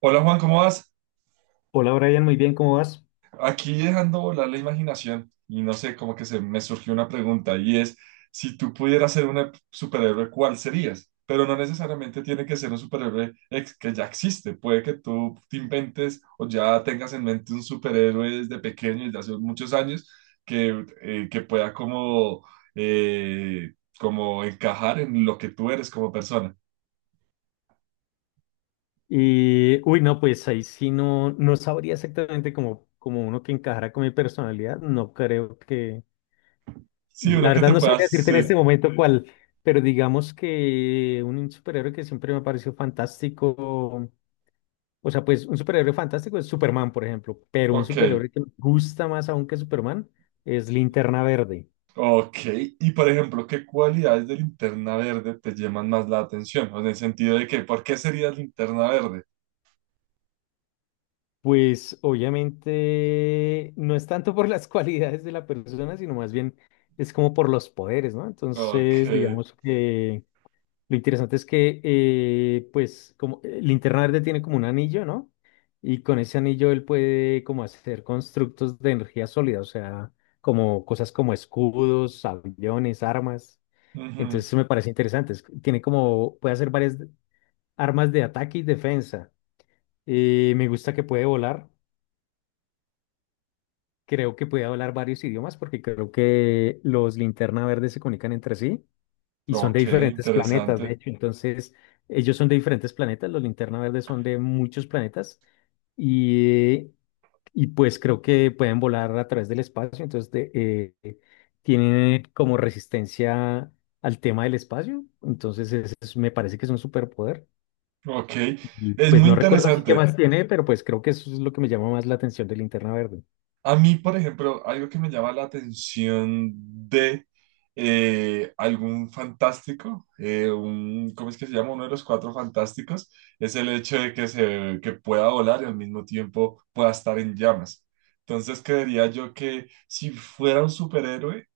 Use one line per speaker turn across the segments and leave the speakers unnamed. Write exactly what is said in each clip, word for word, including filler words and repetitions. Hola Juan, ¿cómo vas?
Hola Brian, muy bien, ¿cómo vas?
Aquí dejando volar la imaginación y no sé, como que se me surgió una pregunta y es, si tú pudieras ser un superhéroe, ¿cuál serías? Pero no necesariamente tiene que ser un superhéroe ex- que ya existe, puede que tú te inventes o ya tengas en mente un superhéroe desde pequeño, desde hace muchos años, que, eh, que pueda como, eh, como encajar en lo que tú eres como persona.
Y, uy, no, pues ahí sí no, no sabría exactamente como, como uno que encajara con mi personalidad, no creo que,
Sí,
la
uno que
verdad
te
no
pueda,
sabría decirte en este
sí,
momento cuál, pero digamos que un un superhéroe que siempre me ha parecido fantástico, o sea, pues un superhéroe fantástico es Superman, por ejemplo, pero un
ok.
superhéroe que me gusta más aún que Superman es Linterna Verde.
Ok, y por ejemplo, ¿qué cualidades de Linterna Verde te llaman más la atención? O en el sentido de que, ¿por qué sería Linterna Verde?
Pues obviamente no es tanto por las cualidades de la persona, sino más bien es como por los poderes, ¿no?
Ok,
Entonces, digamos que lo interesante es que, eh, pues, como eh, Linterna Verde tiene como un anillo, ¿no? Y con ese anillo él puede como hacer constructos de energía sólida, o sea, como cosas como escudos, aviones, armas.
ujú,
Entonces, eso me parece interesante. es- Tiene como, puede hacer varias armas de ataque y defensa. Eh, me gusta que puede volar. Creo que puede hablar varios idiomas porque creo que los linterna verde se comunican entre sí y son de
ok,
diferentes planetas, de
interesante.
hecho. Entonces, ellos son de diferentes planetas, los linterna verde son de muchos planetas y, y pues creo que pueden volar a través del espacio. Entonces, de- eh, eh, tienen como resistencia al tema del espacio. Entonces, ese es- me parece que es un superpoder.
Ok,
Y
es
pues
muy
no recuerdo así qué
interesante.
más tiene, pero pues creo que eso es lo que me llama más la atención del linterna verde.
A mí, por ejemplo, algo que me llama la atención de eh, algún fantástico, eh, un, ¿cómo es que se llama? Uno de los Cuatro Fantásticos, es el hecho de que, se, que pueda volar y al mismo tiempo pueda estar en llamas. Entonces, creería yo que si fuera un superhéroe,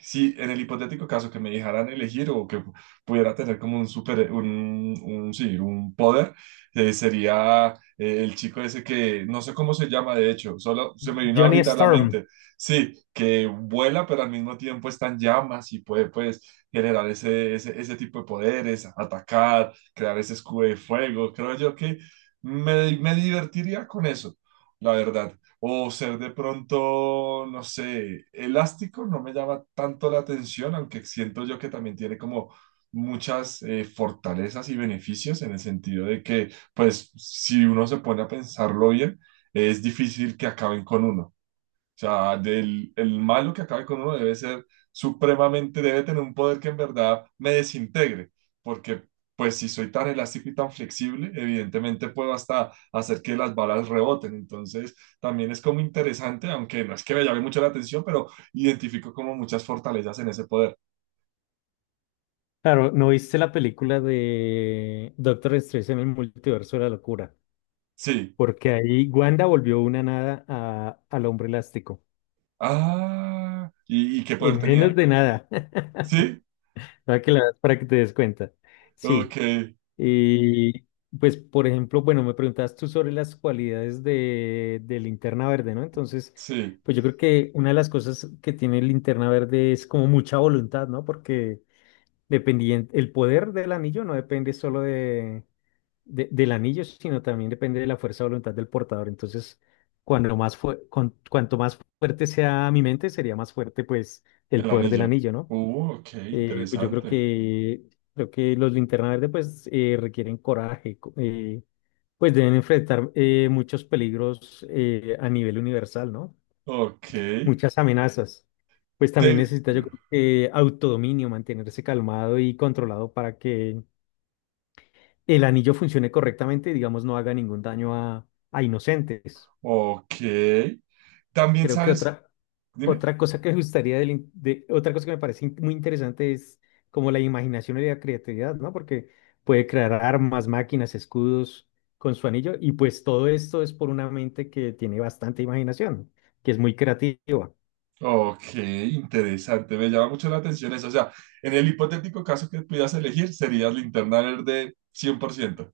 si en el hipotético caso que me dejaran elegir o que pudiera tener como un super, un, un, sí, un poder, eh, sería eh, el chico ese que no sé cómo se llama, de hecho, solo se me vino
Johnny
ahorita a la
Storm.
mente. Sí, que vuela, pero al mismo tiempo está en llamas y puede, pues, generar ese, ese, ese tipo de poderes, atacar, crear ese escudo de fuego. Creo yo que me, me divertiría con eso, la verdad. O ser de pronto, no sé, elástico no me llama tanto la atención, aunque siento yo que también tiene como muchas eh, fortalezas y beneficios en el sentido de que, pues, si uno se pone a pensarlo bien, es difícil que acaben con uno. O sea, del, el malo que acabe con uno debe ser supremamente, debe tener un poder que en verdad me desintegre, porque pues si soy tan elástico y tan flexible, evidentemente puedo hasta hacer que las balas reboten. Entonces, también es como interesante, aunque no es que me llame mucho la atención, pero identifico como muchas fortalezas en ese poder.
Claro, ¿no viste la película de Doctor Strange en el multiverso de la locura?
Sí.
Porque ahí Wanda volvió una nada a- al hombre elástico.
Ah, ¿y, y qué poder
En menos
tenía?
de nada.
Sí.
Para que, la- para que te des cuenta.
Ok,
Sí. Y pues, por ejemplo, bueno, me preguntabas tú sobre las cualidades de, de Linterna Verde, ¿no? Entonces,
sí.
pues yo creo que una de las cosas que tiene Linterna Verde es como mucha voluntad, ¿no? Porque dependiente, el poder del anillo no depende solo de de- del anillo, sino también depende de la fuerza de voluntad del portador. Entonces, cuando más fue, con- cuanto más fuerte sea mi mente, sería más fuerte pues el
El
poder del
anillo.
anillo, ¿no?
Uh, ok,
Eh, pues yo creo
interesante.
que creo que los linterna verde pues eh, requieren coraje, co- eh, pues deben enfrentar eh, muchos peligros eh, a nivel universal, ¿no?
Ok.
Muchas amenazas. Pues también
Te,
necesita yo creo que autodominio, mantenerse calmado y controlado para que el anillo funcione correctamente y, digamos, no haga ningún daño a, a inocentes.
Ok. También
Creo que
sabes,
otra,
dime.
otra cosa que me gustaría, del in- de, otra cosa que me parece in- muy interesante es como la imaginación y la creatividad, ¿no? Porque puede crear armas, máquinas, escudos con su anillo y pues todo esto es por una mente que tiene bastante imaginación, que es muy creativa.
Ok, interesante. Me llama mucho la atención eso. O sea, en el hipotético caso que pudieras elegir, serías Linterna Verde cien por ciento.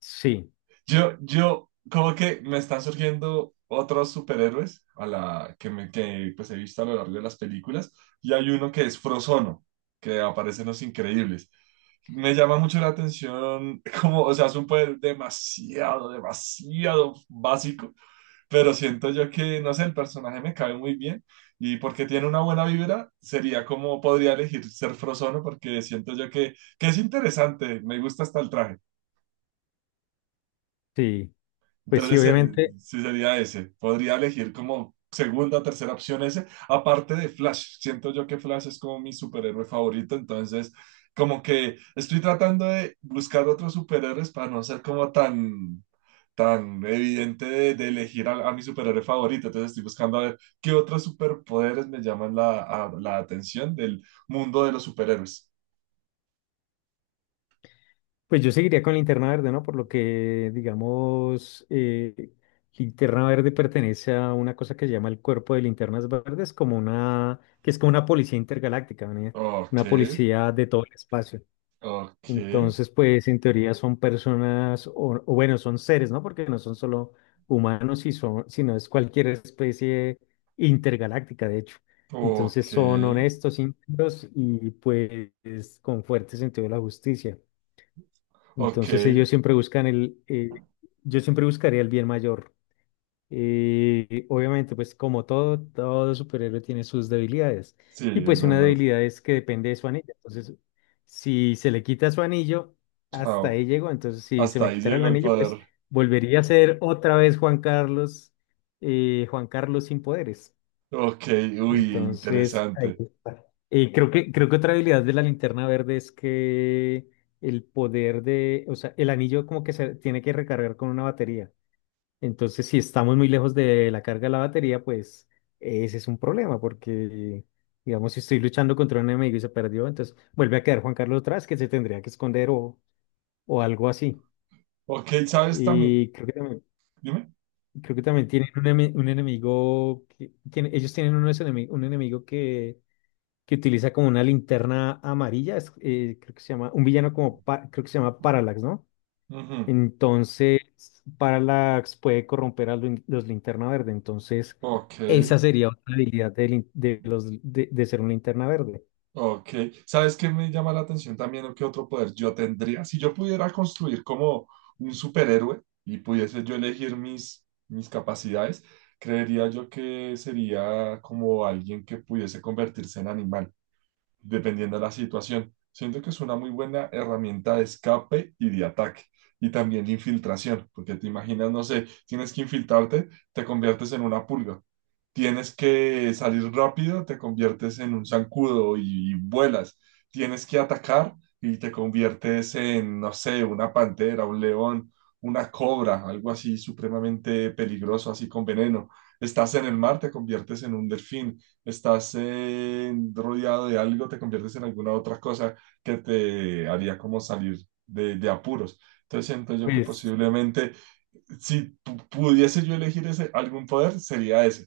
Sí,
Yo, yo, como que me están surgiendo otros superhéroes a la que, me, que pues he visto a lo largo de las películas. Y hay uno que es Frozono, que aparece en Los Increíbles. Me llama mucho la atención, como, o sea, es un poder demasiado, demasiado básico pero siento yo que, no sé, el personaje me cabe muy bien y porque tiene una buena vibra, sería como podría elegir ser Frozono porque siento yo que, que es interesante, me gusta hasta el traje.
sí. Pues sí,
Entonces, eh,
obviamente.
sí sería ese. Podría elegir como segunda, tercera opción ese. Aparte de Flash, siento yo que Flash es como mi superhéroe favorito, entonces como que estoy tratando de buscar otros superhéroes para no ser como tan, tan evidente de, de elegir a, a mi superhéroe favorito. Entonces estoy buscando a ver qué otros superpoderes me llaman la, a- la atención del mundo de los superhéroes.
Pues yo seguiría con Linterna Verde, ¿no? Por lo que, digamos, eh, Linterna Verde pertenece a una cosa que se llama el Cuerpo de Linternas Verdes, como una, que es como una policía intergaláctica, ¿no?
Ok,
Una policía de todo el espacio.
ok,
Entonces, pues en teoría son personas, o, o bueno, son seres, ¿no? Porque no son solo humanos, y son, sino es cualquier especie intergaláctica, de hecho. Entonces
ok,
son honestos, íntegros y pues con fuerte sentido de la justicia.
ok.
Entonces ellos siempre buscan el, eh, yo siempre buscaría el bien mayor. Eh, obviamente, pues como todo, todo superhéroe tiene sus debilidades.
Sí,
Y
es
pues una
verdad.
debilidad es que depende de su anillo. Entonces, si se le quita su anillo, hasta
Chao.
ahí llegó. Entonces, si se
Hasta
me
ahí
quitara el
llegó el
anillo,
poder.
pues volvería a ser otra vez Juan Carlos, eh, Juan Carlos sin poderes.
Ok, uy,
Entonces, ahí
interesante.
está. eh, creo que, creo que otra habilidad de la linterna verde es que el poder de, o sea, el anillo como que se tiene que recargar con una batería. Entonces, si estamos muy lejos de la carga de la batería, pues ese es un problema, porque digamos, si estoy luchando contra un enemigo y se perdió, entonces vuelve a quedar Juan Carlos atrás, que se tendría que esconder o, o algo así.
Ok, ¿sabes también?
Y creo que también,
Dime.
creo que también tienen un, eme- un enemigo, que, tiene- ellos tienen unos enemi- un enemigo que que utiliza como una linterna amarilla, es, eh, creo que se llama, un villano como, pa- creo que se llama Parallax, ¿no?
Ujú.
Entonces, Parallax puede corromper a lin- los linterna verde, entonces
Ok,
esa sería otra habilidad de, lin- de los, de, de ser un linterna verde.
ok. ¿Sabes qué me llama la atención también qué otro poder yo tendría? Si yo pudiera construir como un superhéroe y pudiese yo elegir mis, mis capacidades, creería yo que sería como alguien que pudiese convertirse en animal, dependiendo de la situación. Siento que es una muy buena herramienta de escape y de ataque. Y también de infiltración, porque te imaginas, no sé, tienes que infiltrarte, te conviertes en una pulga. Tienes que salir rápido, te conviertes en un zancudo y, y vuelas. Tienes que atacar y te conviertes en, no sé, una pantera, un león, una cobra, algo así supremamente peligroso, así con veneno. Estás en el mar, te conviertes en un delfín. Estás en- rodeado de algo, te conviertes en alguna otra cosa que te haría como salir de, de apuros. Entonces siento yo que
Pues,
posiblemente si pu- pudiese yo elegir ese, algún poder, sería ese.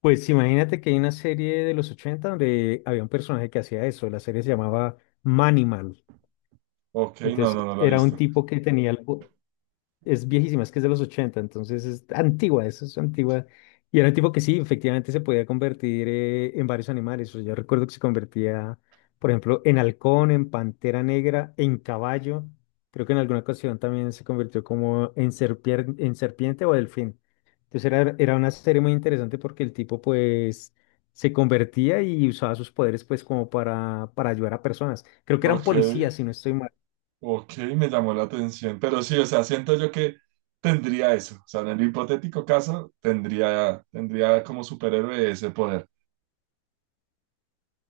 pues imagínate que hay una serie de los ochenta donde había un personaje que hacía eso, la serie se llamaba Manimal,
Ok, no,
entonces
no, no la he
era un
visto.
tipo que tenía el... po- es viejísima, es que es de los ochenta, entonces es antigua, eso es antigua. Y era un tipo que sí, efectivamente se podía convertir eh, en varios animales. O sea, yo recuerdo que se convertía, por ejemplo, en halcón, en pantera negra, en caballo. Creo que en alguna ocasión también se convirtió como en, serpier- en serpiente o delfín. Entonces era, era una serie muy interesante porque el tipo pues se convertía y usaba sus poderes pues como para, para ayudar a personas. Creo que eran
Ok,
policías, si no estoy mal.
ok, me llamó la atención. Pero sí, o sea, siento yo que tendría eso. O sea, en el hipotético caso, tendría, tendría, como superhéroe ese poder.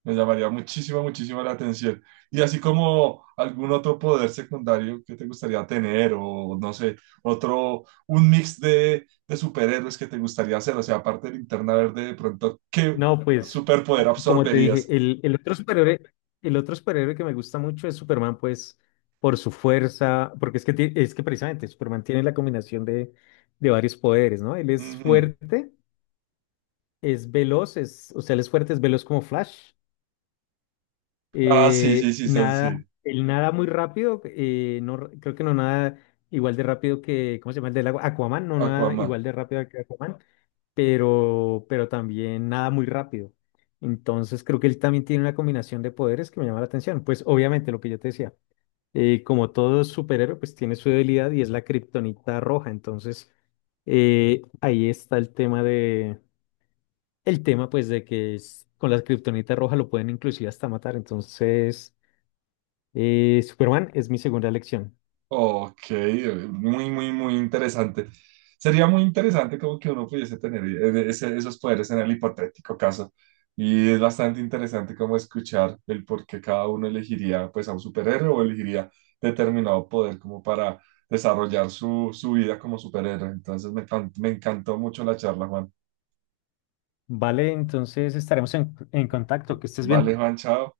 Me llamaría muchísimo, muchísimo la atención. Y así como algún otro poder secundario que te gustaría tener, o no sé, otro, un mix de, de superhéroes que te gustaría hacer. O sea, aparte del Linterna Verde, de pronto, ¿qué
No, pues,
superpoder
ah, como te dije,
absorberías?
el, el otro superhéroe, el otro superhéroe que me gusta mucho es Superman, pues, por su fuerza, porque es que, ti- es que precisamente Superman tiene la combinación de, de varios poderes, ¿no? Él es
Ujú.
fuerte, es veloz, es, o sea, él es fuerte, es veloz como Flash,
Ah, sí, sí,
eh,
sí, sí, sí,
nada,
sí.
él nada muy rápido, eh, no, r- creo que no nada igual de rápido que, ¿cómo se llama el del agua? Aquaman, no nada
Aquaman.
igual de rápido que Aquaman, pero, pero también nada muy rápido. Entonces creo que él también tiene una combinación de poderes que me llama la atención. Pues obviamente lo que yo te decía, eh, como todo superhéroe, pues tiene su debilidad y es la kriptonita roja. Entonces eh, ahí está el tema de, el tema pues de que es- con la kriptonita roja lo pueden inclusive hasta matar. Entonces eh, Superman es mi segunda elección.
Ok, muy, muy, muy interesante. Sería muy interesante como que uno pudiese tener eh, ese- esos poderes en el hipotético caso. Y es bastante interesante como escuchar el por qué cada uno elegiría pues a un superhéroe o elegiría determinado poder como para desarrollar su, su vida como superhéroe. Entonces me, can- me encantó mucho la charla, Juan.
Vale, entonces estaremos en, en contacto. Que estés
Vale,
bien.
Juan, chao.